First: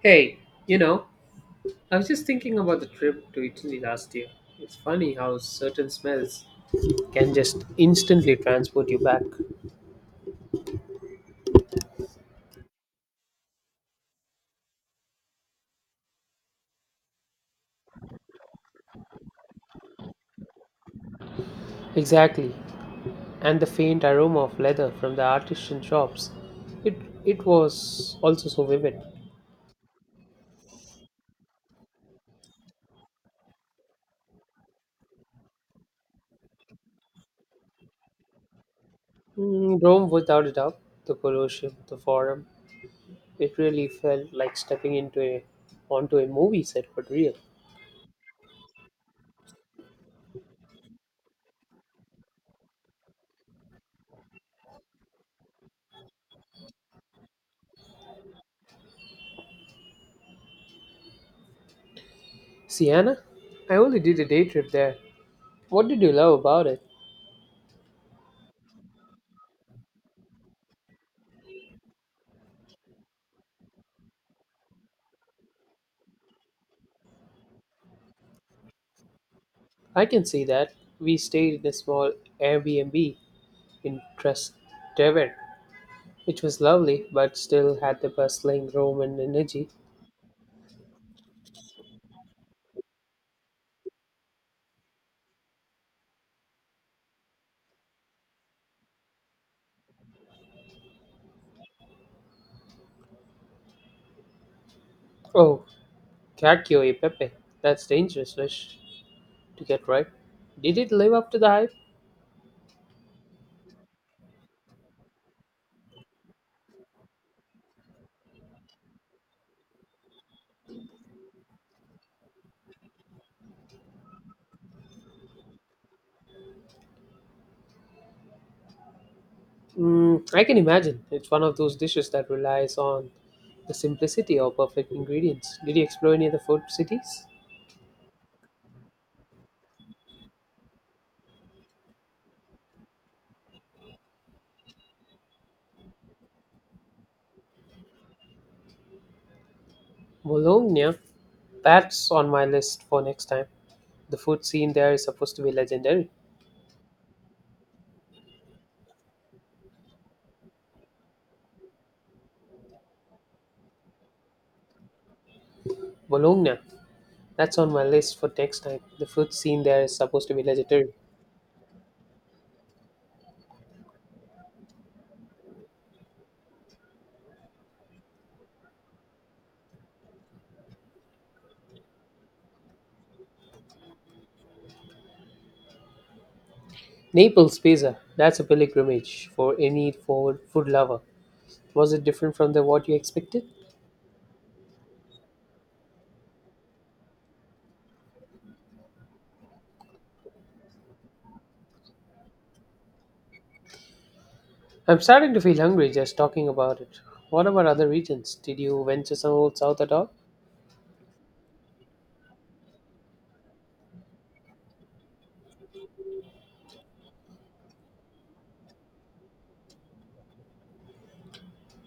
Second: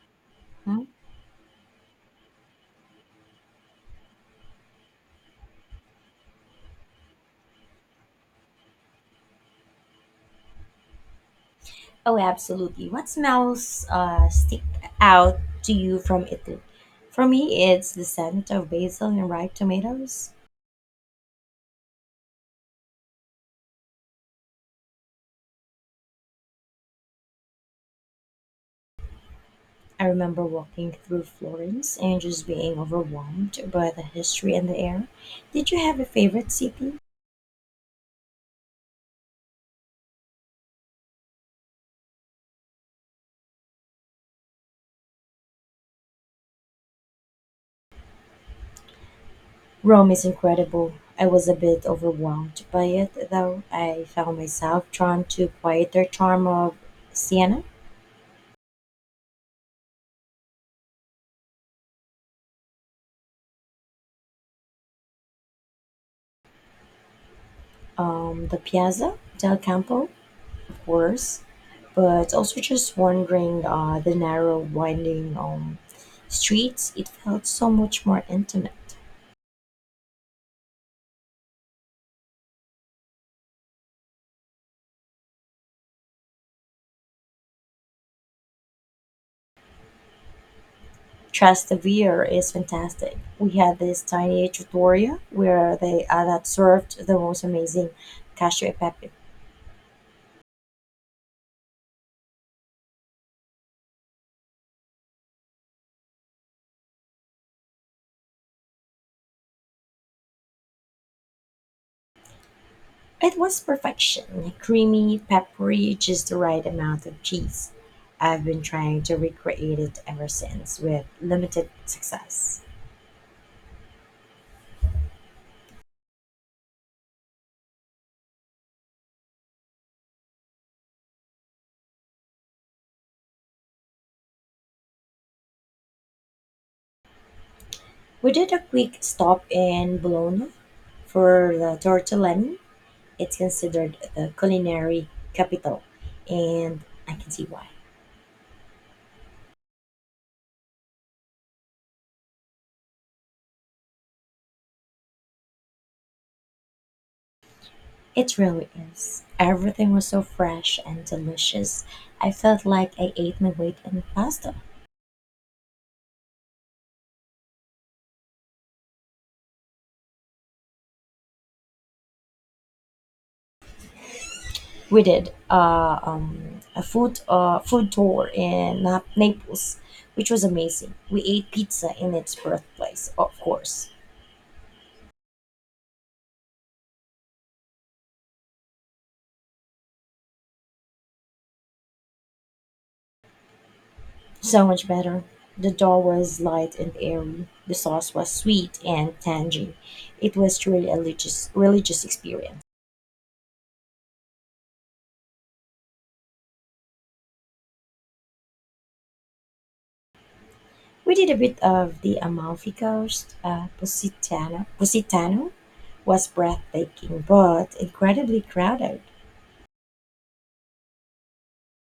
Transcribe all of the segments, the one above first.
Hey, you Mhm. know, I was just thinking about the trip to Italy last year. It's funny how certain smells can just instantly transport you back. Oh, absolutely. What smells stick out to you from Italy? For me, it's the scent of basil and ripe tomatoes. Exactly. And the faint aroma of leather from the artisan shops. It it was also so vivid. I remember walking through Florence and just being overwhelmed by the history and the air. Did you have a favorite city? Mm, Rome without a doubt, the Colosseum, the Forum. It really felt like stepping into a onto a movie set but real. Rome is incredible. I was a bit overwhelmed by it, though. I found myself drawn to quieter charm of Siena. Siena? I only did a day trip there. What did you love about it? The Piazza del Campo, worse. But also just wandering the narrow, winding, streets, it felt so much more intimate. I can see that. We stayed in a small Airbnb in Trastevere, which was lovely but still had the bustling Roman energy. Trastevere is fantastic. We had this tiny trattoria where they that served the most amazing cacio e pepe. Oh, Cacchio e Pepe, that's dangerous dish to get right. Did it live up to the hype? It was perfection, creamy, peppery, just the right amount of cheese. I've been trying to recreate it ever since with limited success. Mm, I can imagine. It's one of those dishes that relies on the simplicity of perfect ingredients. Did you explore any of the food cities? We did a quick stop in Bologna for the tortellini. It's considered the culinary capital, and I can see why. Bologna, that's on my list for next time. The food scene there is supposed to be legendary. It really is. Everything was so fresh and delicious. I felt like I ate my weight in pasta. Bologna, that's on my list for next time. The food scene there is supposed to be legendary. We did a food tour in Naples, which was amazing. We ate pizza in its birthplace, of course. Naples pizza. That's a pilgrimage for any forward food lover. Was it different from the what you expected? So much better. The dough was light and airy. The sauce was sweet and tangy. It was truly a religious experience. I'm starting to feel hungry just talking about it. What about other regions? Did you venture some old south at all? We did a bit of the Amalfi Coast. Positano was breathtaking, but incredibly crowded.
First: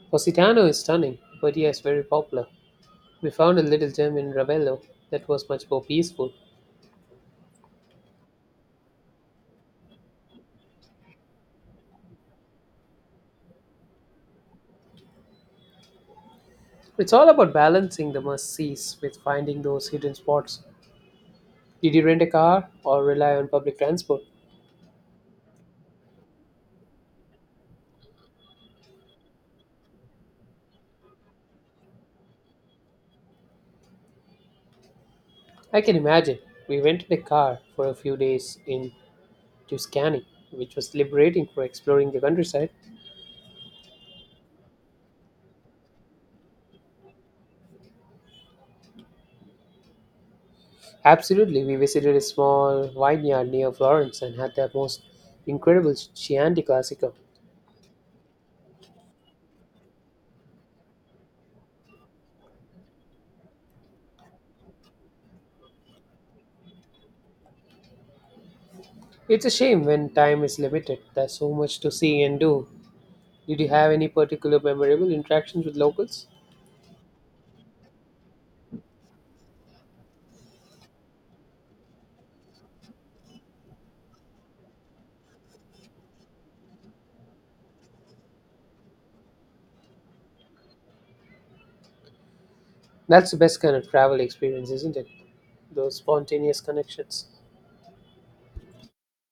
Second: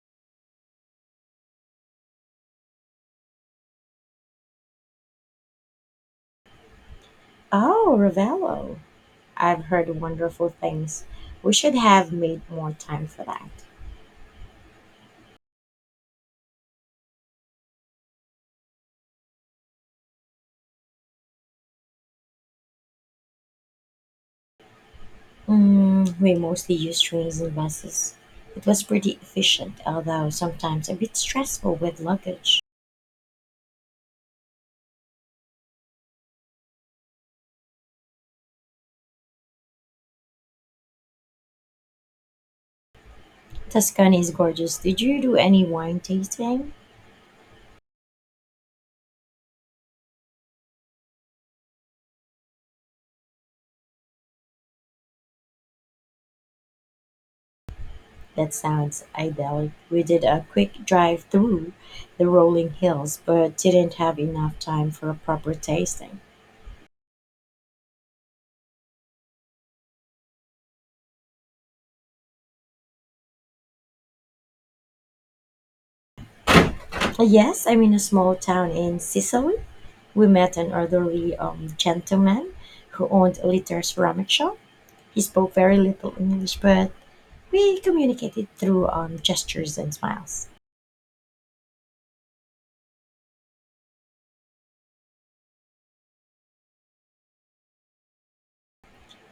Positano is stunning, but yes, very popular. We found a little gem in Ravello that was much more peaceful. Oh, Ravello. I've heard wonderful things. We should have made more time for that. It's all about balancing the must sees with finding those hidden spots. Did you rent a car or rely on public transport? Mm, we mostly used trains and buses. It was pretty efficient, although sometimes a bit stressful with luggage. I can imagine. We rented a car for a few days in Tuscany, which was liberating for exploring the countryside. Tuscany is gorgeous. Did you do any wine tasting? Absolutely, we visited a small vineyard near Florence and had the most incredible Chianti Classico. That sounds idyllic. We did a quick drive through the rolling hills, but didn't have enough time for a proper tasting. It's a shame when time is limited. There's so much to see and do. Did you have any particular memorable interactions with locals? Yes, I'm in a small town in Sicily. We met an elderly gentleman who owned a little ceramic shop. He spoke very little English, but we communicated through gestures and smiles. That's the best kind of travel experience, isn't it? Those spontaneous connections.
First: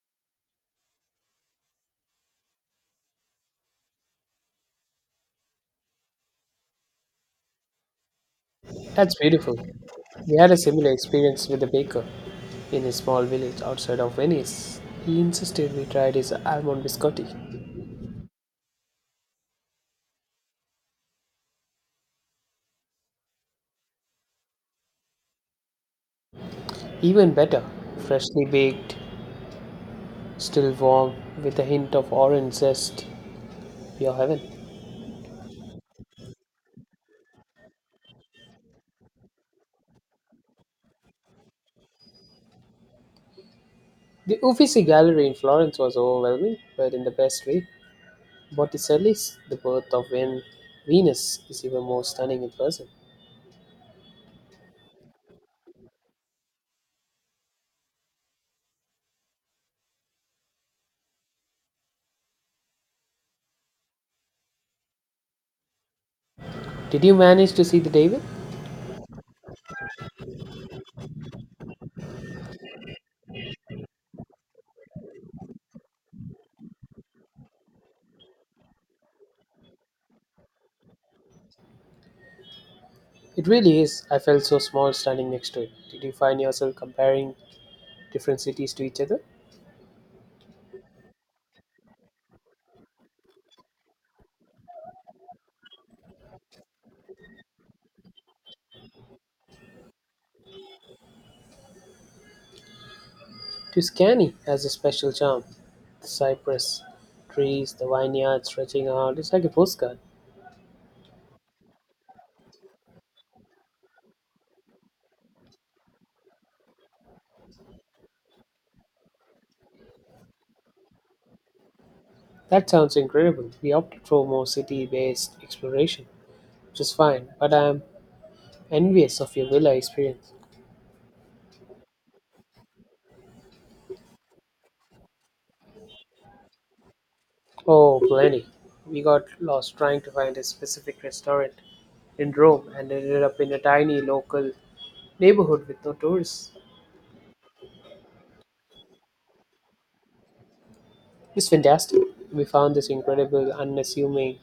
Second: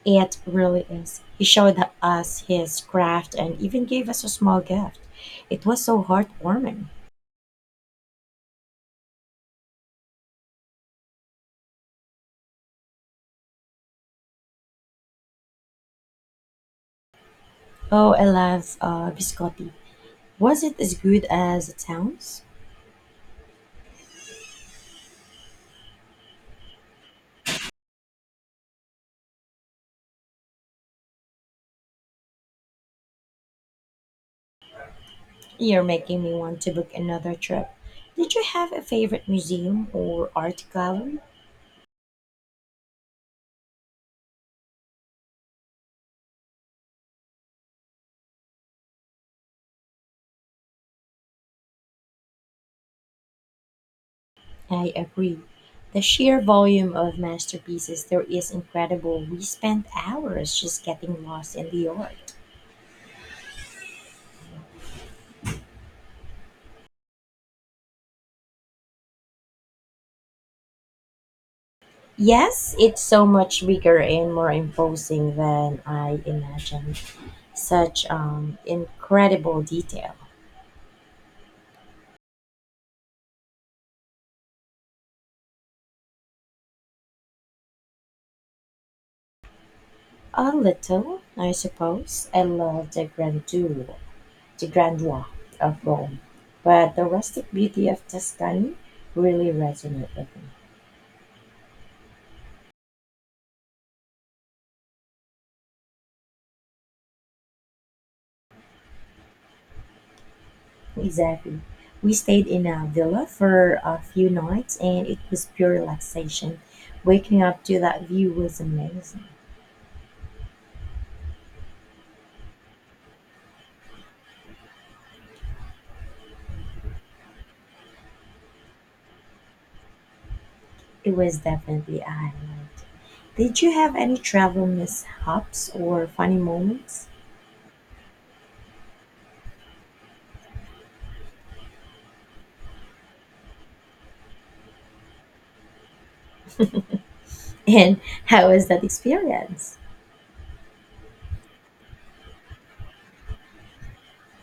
It really is. He showed us his craft and even gave us a small gift. It was so heartwarming. That's beautiful. We had a similar experience with a baker in a small village outside of Venice. He insisted we tried his almond biscotti. Oh, I love biscotti. Was it as good as it sounds? Even better, freshly baked, still warm, with a hint of orange zest. Pure heaven. You're making me want to book another trip. Did you have a favorite museum or art gallery? The Uffizi Gallery in Florence was overwhelming, but in the best way. Botticelli's The Birth of Venus is even more stunning in person. I agree. The sheer volume of masterpieces there is incredible. We spent hours just getting lost in the art. Did you manage to see the David? Yes, it's so much bigger and more imposing than I imagined. Such incredible detail. It really is. I felt so small standing next to it. Did you find yourself comparing different cities to each other. A little, I suppose. I love the grandeur of Rome, but the rustic beauty of Tuscany really resonated with me. Tuscany has a special charm. The cypress trees, the vineyard stretching out, it's like a postcard. Exactly. We stayed in a villa for a few nights, and it was pure relaxation. Waking up to that view was amazing. That sounds incredible. We opted for more city based exploration, which is fine, but I'm envious of your villa experience. It was definitely a highlight. Did you have any travel mishaps or funny moments? Oh, plenty. We got lost trying to find a specific restaurant in Rome and ended up in a tiny local neighborhood with no tourists. And how was that experience? It's fantastic. We found this incredible, unassuming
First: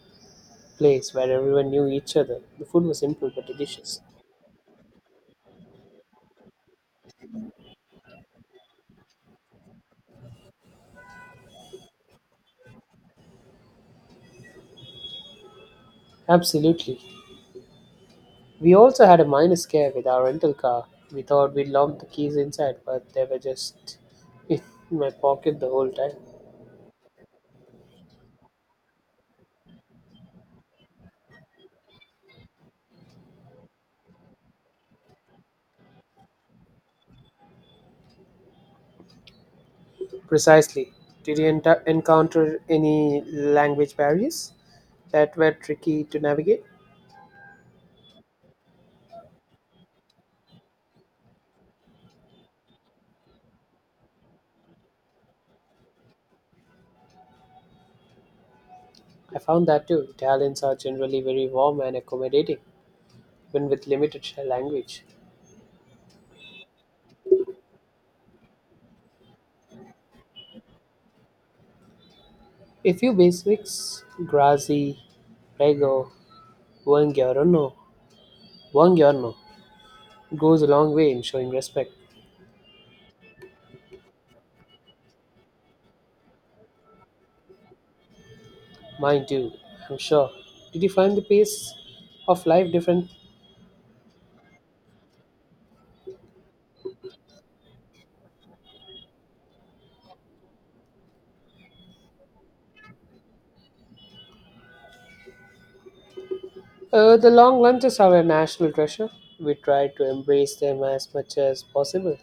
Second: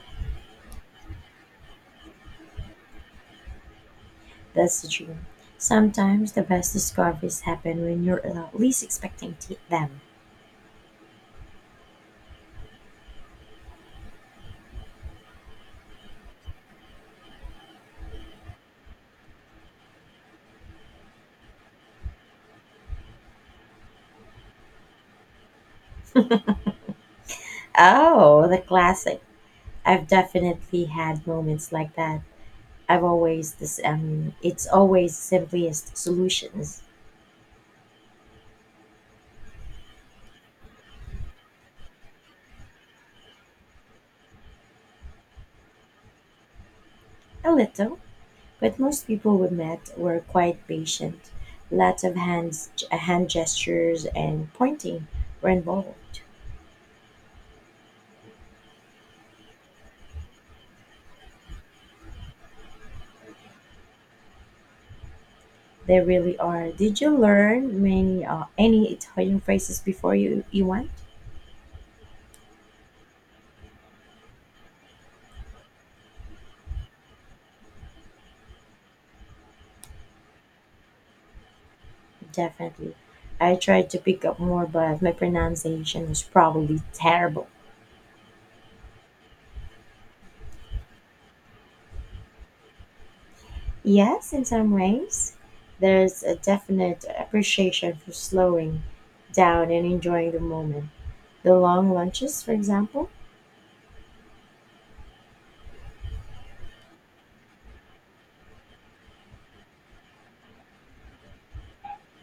place where everyone knew each other. The food was simple but delicious. That's the dream. Sometimes the best discoveries happen when you're least expecting them. Absolutely. We also had a minor scare with our rental car. We thought we locked the keys inside, but they were just in my pocket the whole time. Oh, the classic. I've definitely had moments like that. I've always this. It's always simplest solutions. Precisely. Did you encounter any language barriers that were tricky to navigate? A little. But most people we met were quite patient. Lots of hand gestures and pointing were involved. I found that too. Italians are generally very warm and accommodating, even with limited language. They really are. Did you learn many any Italian phrases before you went? A few basics, grazie, prego, buongiorno, buongiorno goes a long way in showing respect. Definitely. I tried to pick up more, but my pronunciation was probably terrible. Mine too, I'm sure. Did you find the pace of life different? Yes, in some ways, there's a definite appreciation for slowing down and enjoying the moment. The long lunches, for example. The long lunches are a national treasure. We try to embrace them as much as possible.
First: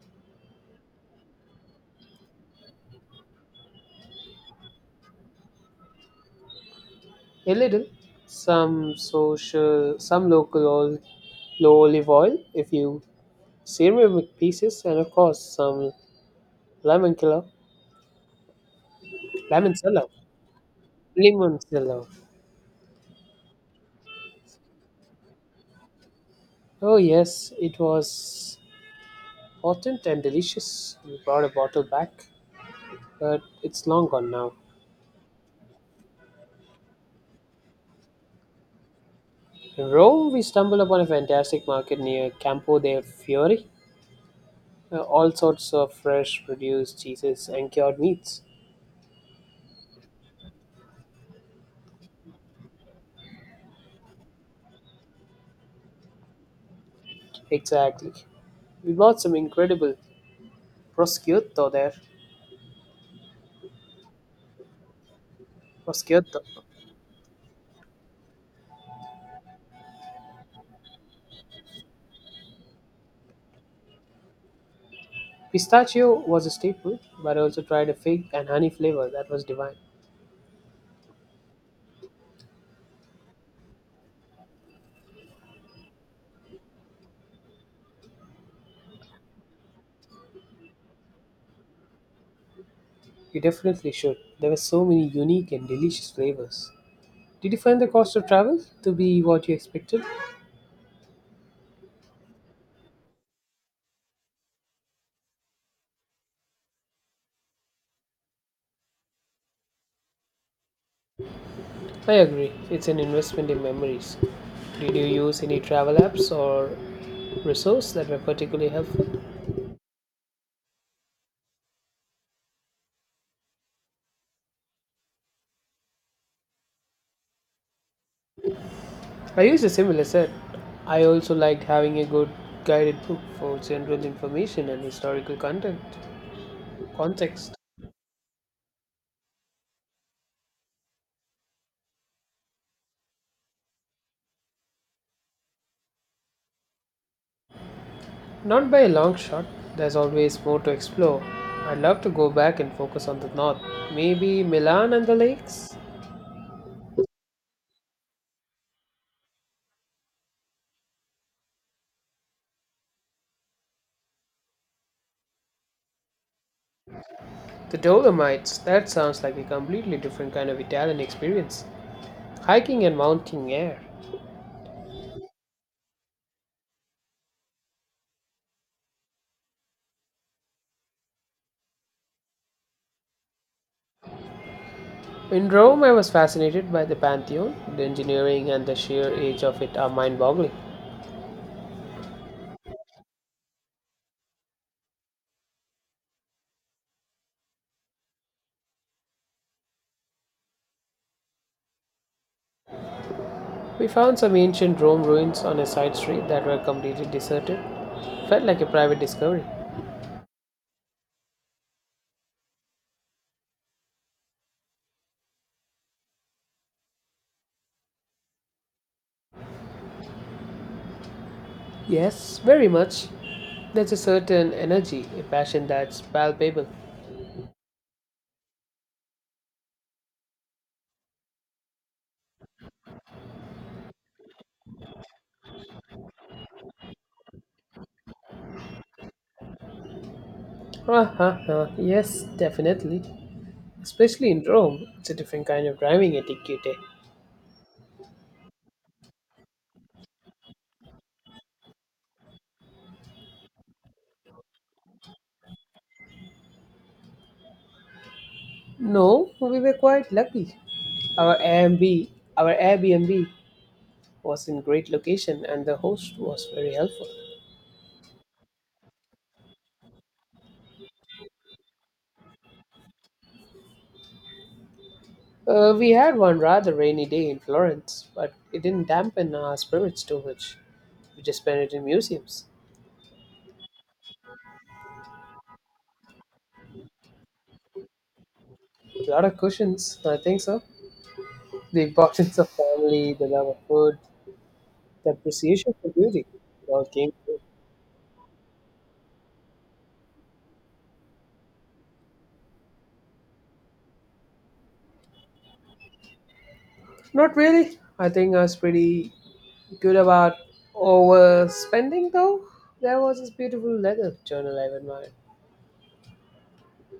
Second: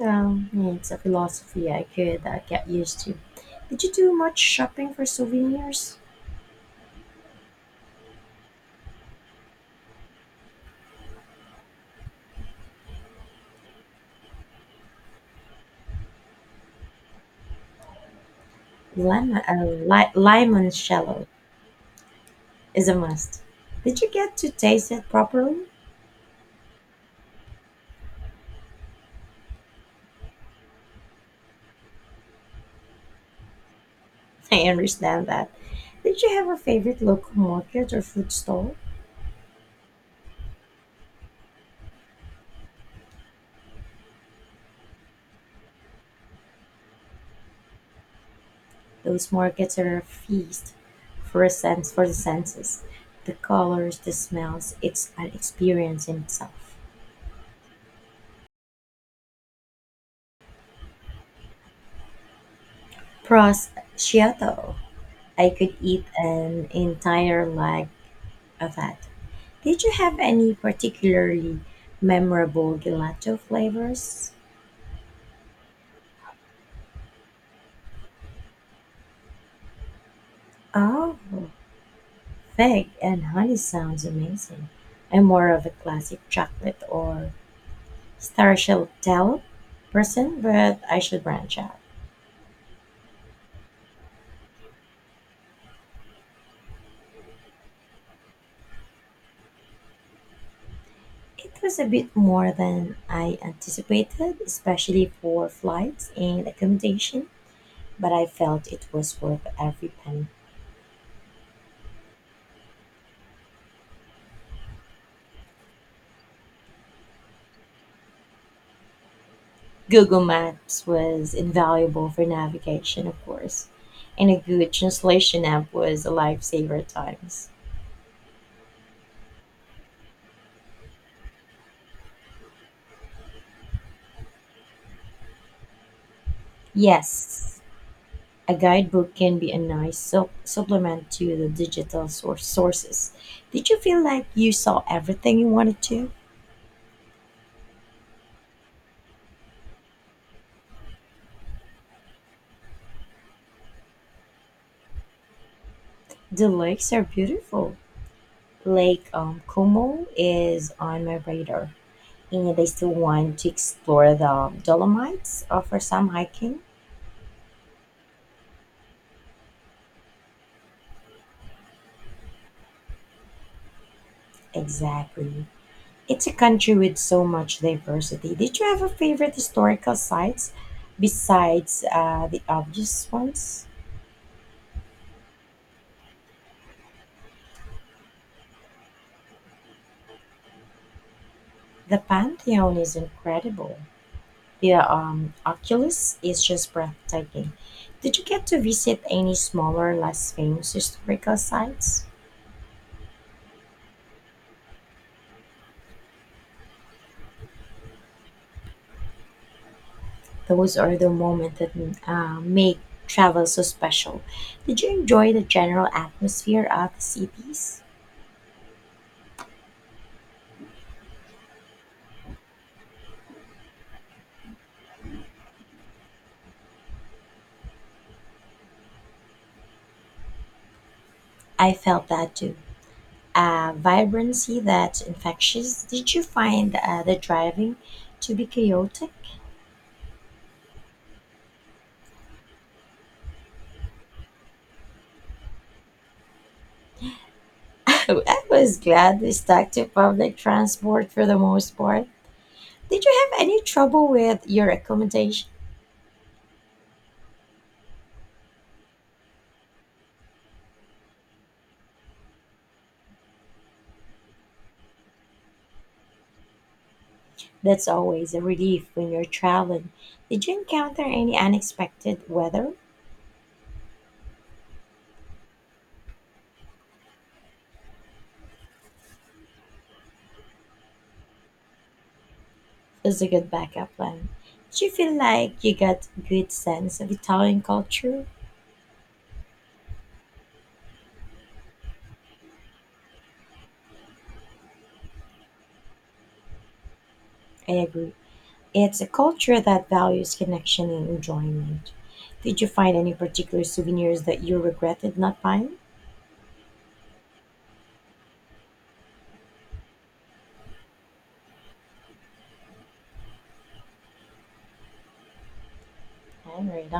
Um, it's a philosophy I could get used to. Did you do much shopping for souvenirs? A little, some social, some local oil, low olive oil, if you ceramic pieces, and of course some lemon killer, lemon cellar, Limoncello lemon cellar. is a must. Did you get to taste it properly? Oh yes, it was potent and delicious. We brought a bottle back, but it's long gone now. I understand that. Did you have a favorite local market or food stall? In Rome, we stumbled upon a fantastic market near Campo de Fiori. All sorts of fresh produce, cheeses, and cured meats. Those markets are a feast for the senses. The colors, the smells, it's an experience in itself. Exactly. We bought some incredible prosciutto there. Prosciutto. I could eat Prosciutto. an entire leg of that. Did you have any particularly memorable gelato flavors? Pistachio was a staple, but I also tried a fig and honey flavor that was divine. Oh, fig and honey sounds amazing. I'm more of a classic chocolate or stracciatella person, but I should branch out. You definitely should. There were so many unique and delicious flavors. Did you find the cost of travel to be what you expected? It was a bit more than I anticipated, especially for flights and accommodation, but I felt it was worth every penny. I agree. It's an investment in memories. Did you use any travel apps or resource that were particularly helpful? Google Maps was invaluable for navigation, of course, and a good translation app was a lifesaver at times. I used a similar set. I also liked having a good guided book for general information and historical content context. Yes, a guidebook can be a nice supplement to the digital sources. Did you feel like you saw everything you wanted to? Not by a long shot. There's always more to explore. I'd love to go back and focus on the north. Maybe Milan and the lakes? The lakes are beautiful. Lake Como is on my radar, and I still want to explore the Dolomites for some hiking. The Dolomites. That sounds like a completely different kind of Italian experience. Hiking and mountain air. Exactly. It's a country with so much diversity. Did you have a favorite historical sites besides the obvious ones? In Rome, I was fascinated by the Pantheon. The engineering and the sheer age of it are mind boggling. The Pantheon is incredible. The Oculus is just breathtaking. Did you get to visit any smaller, less famous historical sites? We found some ancient Rome ruins on a side street that were completely deserted. Felt like a private discovery. Those are the moments that make travel so special. Did you enjoy the general atmosphere of the cities? Yes, very much. There's a certain energy, a passion that's palpable. I felt that too. Vibrancy that's infectious. Did you find the driving to be chaotic? Ah. Yes, definitely. Especially in Rome, it's a different kind of driving etiquette. I was glad we stuck to public transport for the most part. Did you have any trouble with your accommodation? No, we were quite lucky. Our Airbnb, our Airbnb was in great location and the host was very helpful. That's always a relief when you're traveling. Did you encounter any unexpected weather? We had one rather rainy day in Florence, but it didn't dampen our spirits too much. We just spent it in museums. It's a good backup plan. Did you feel like you got good sense of Italian culture? A lot of cushions, I think so. The importance of family, the love of food, the appreciation for beauty. It all came through. I agree. It's a culture that values connection and enjoyment. Did you find any particular souvenirs that you regretted not buying? Not really. I think I was pretty good about overspending, though. There was this beautiful leather journal I admired. All right,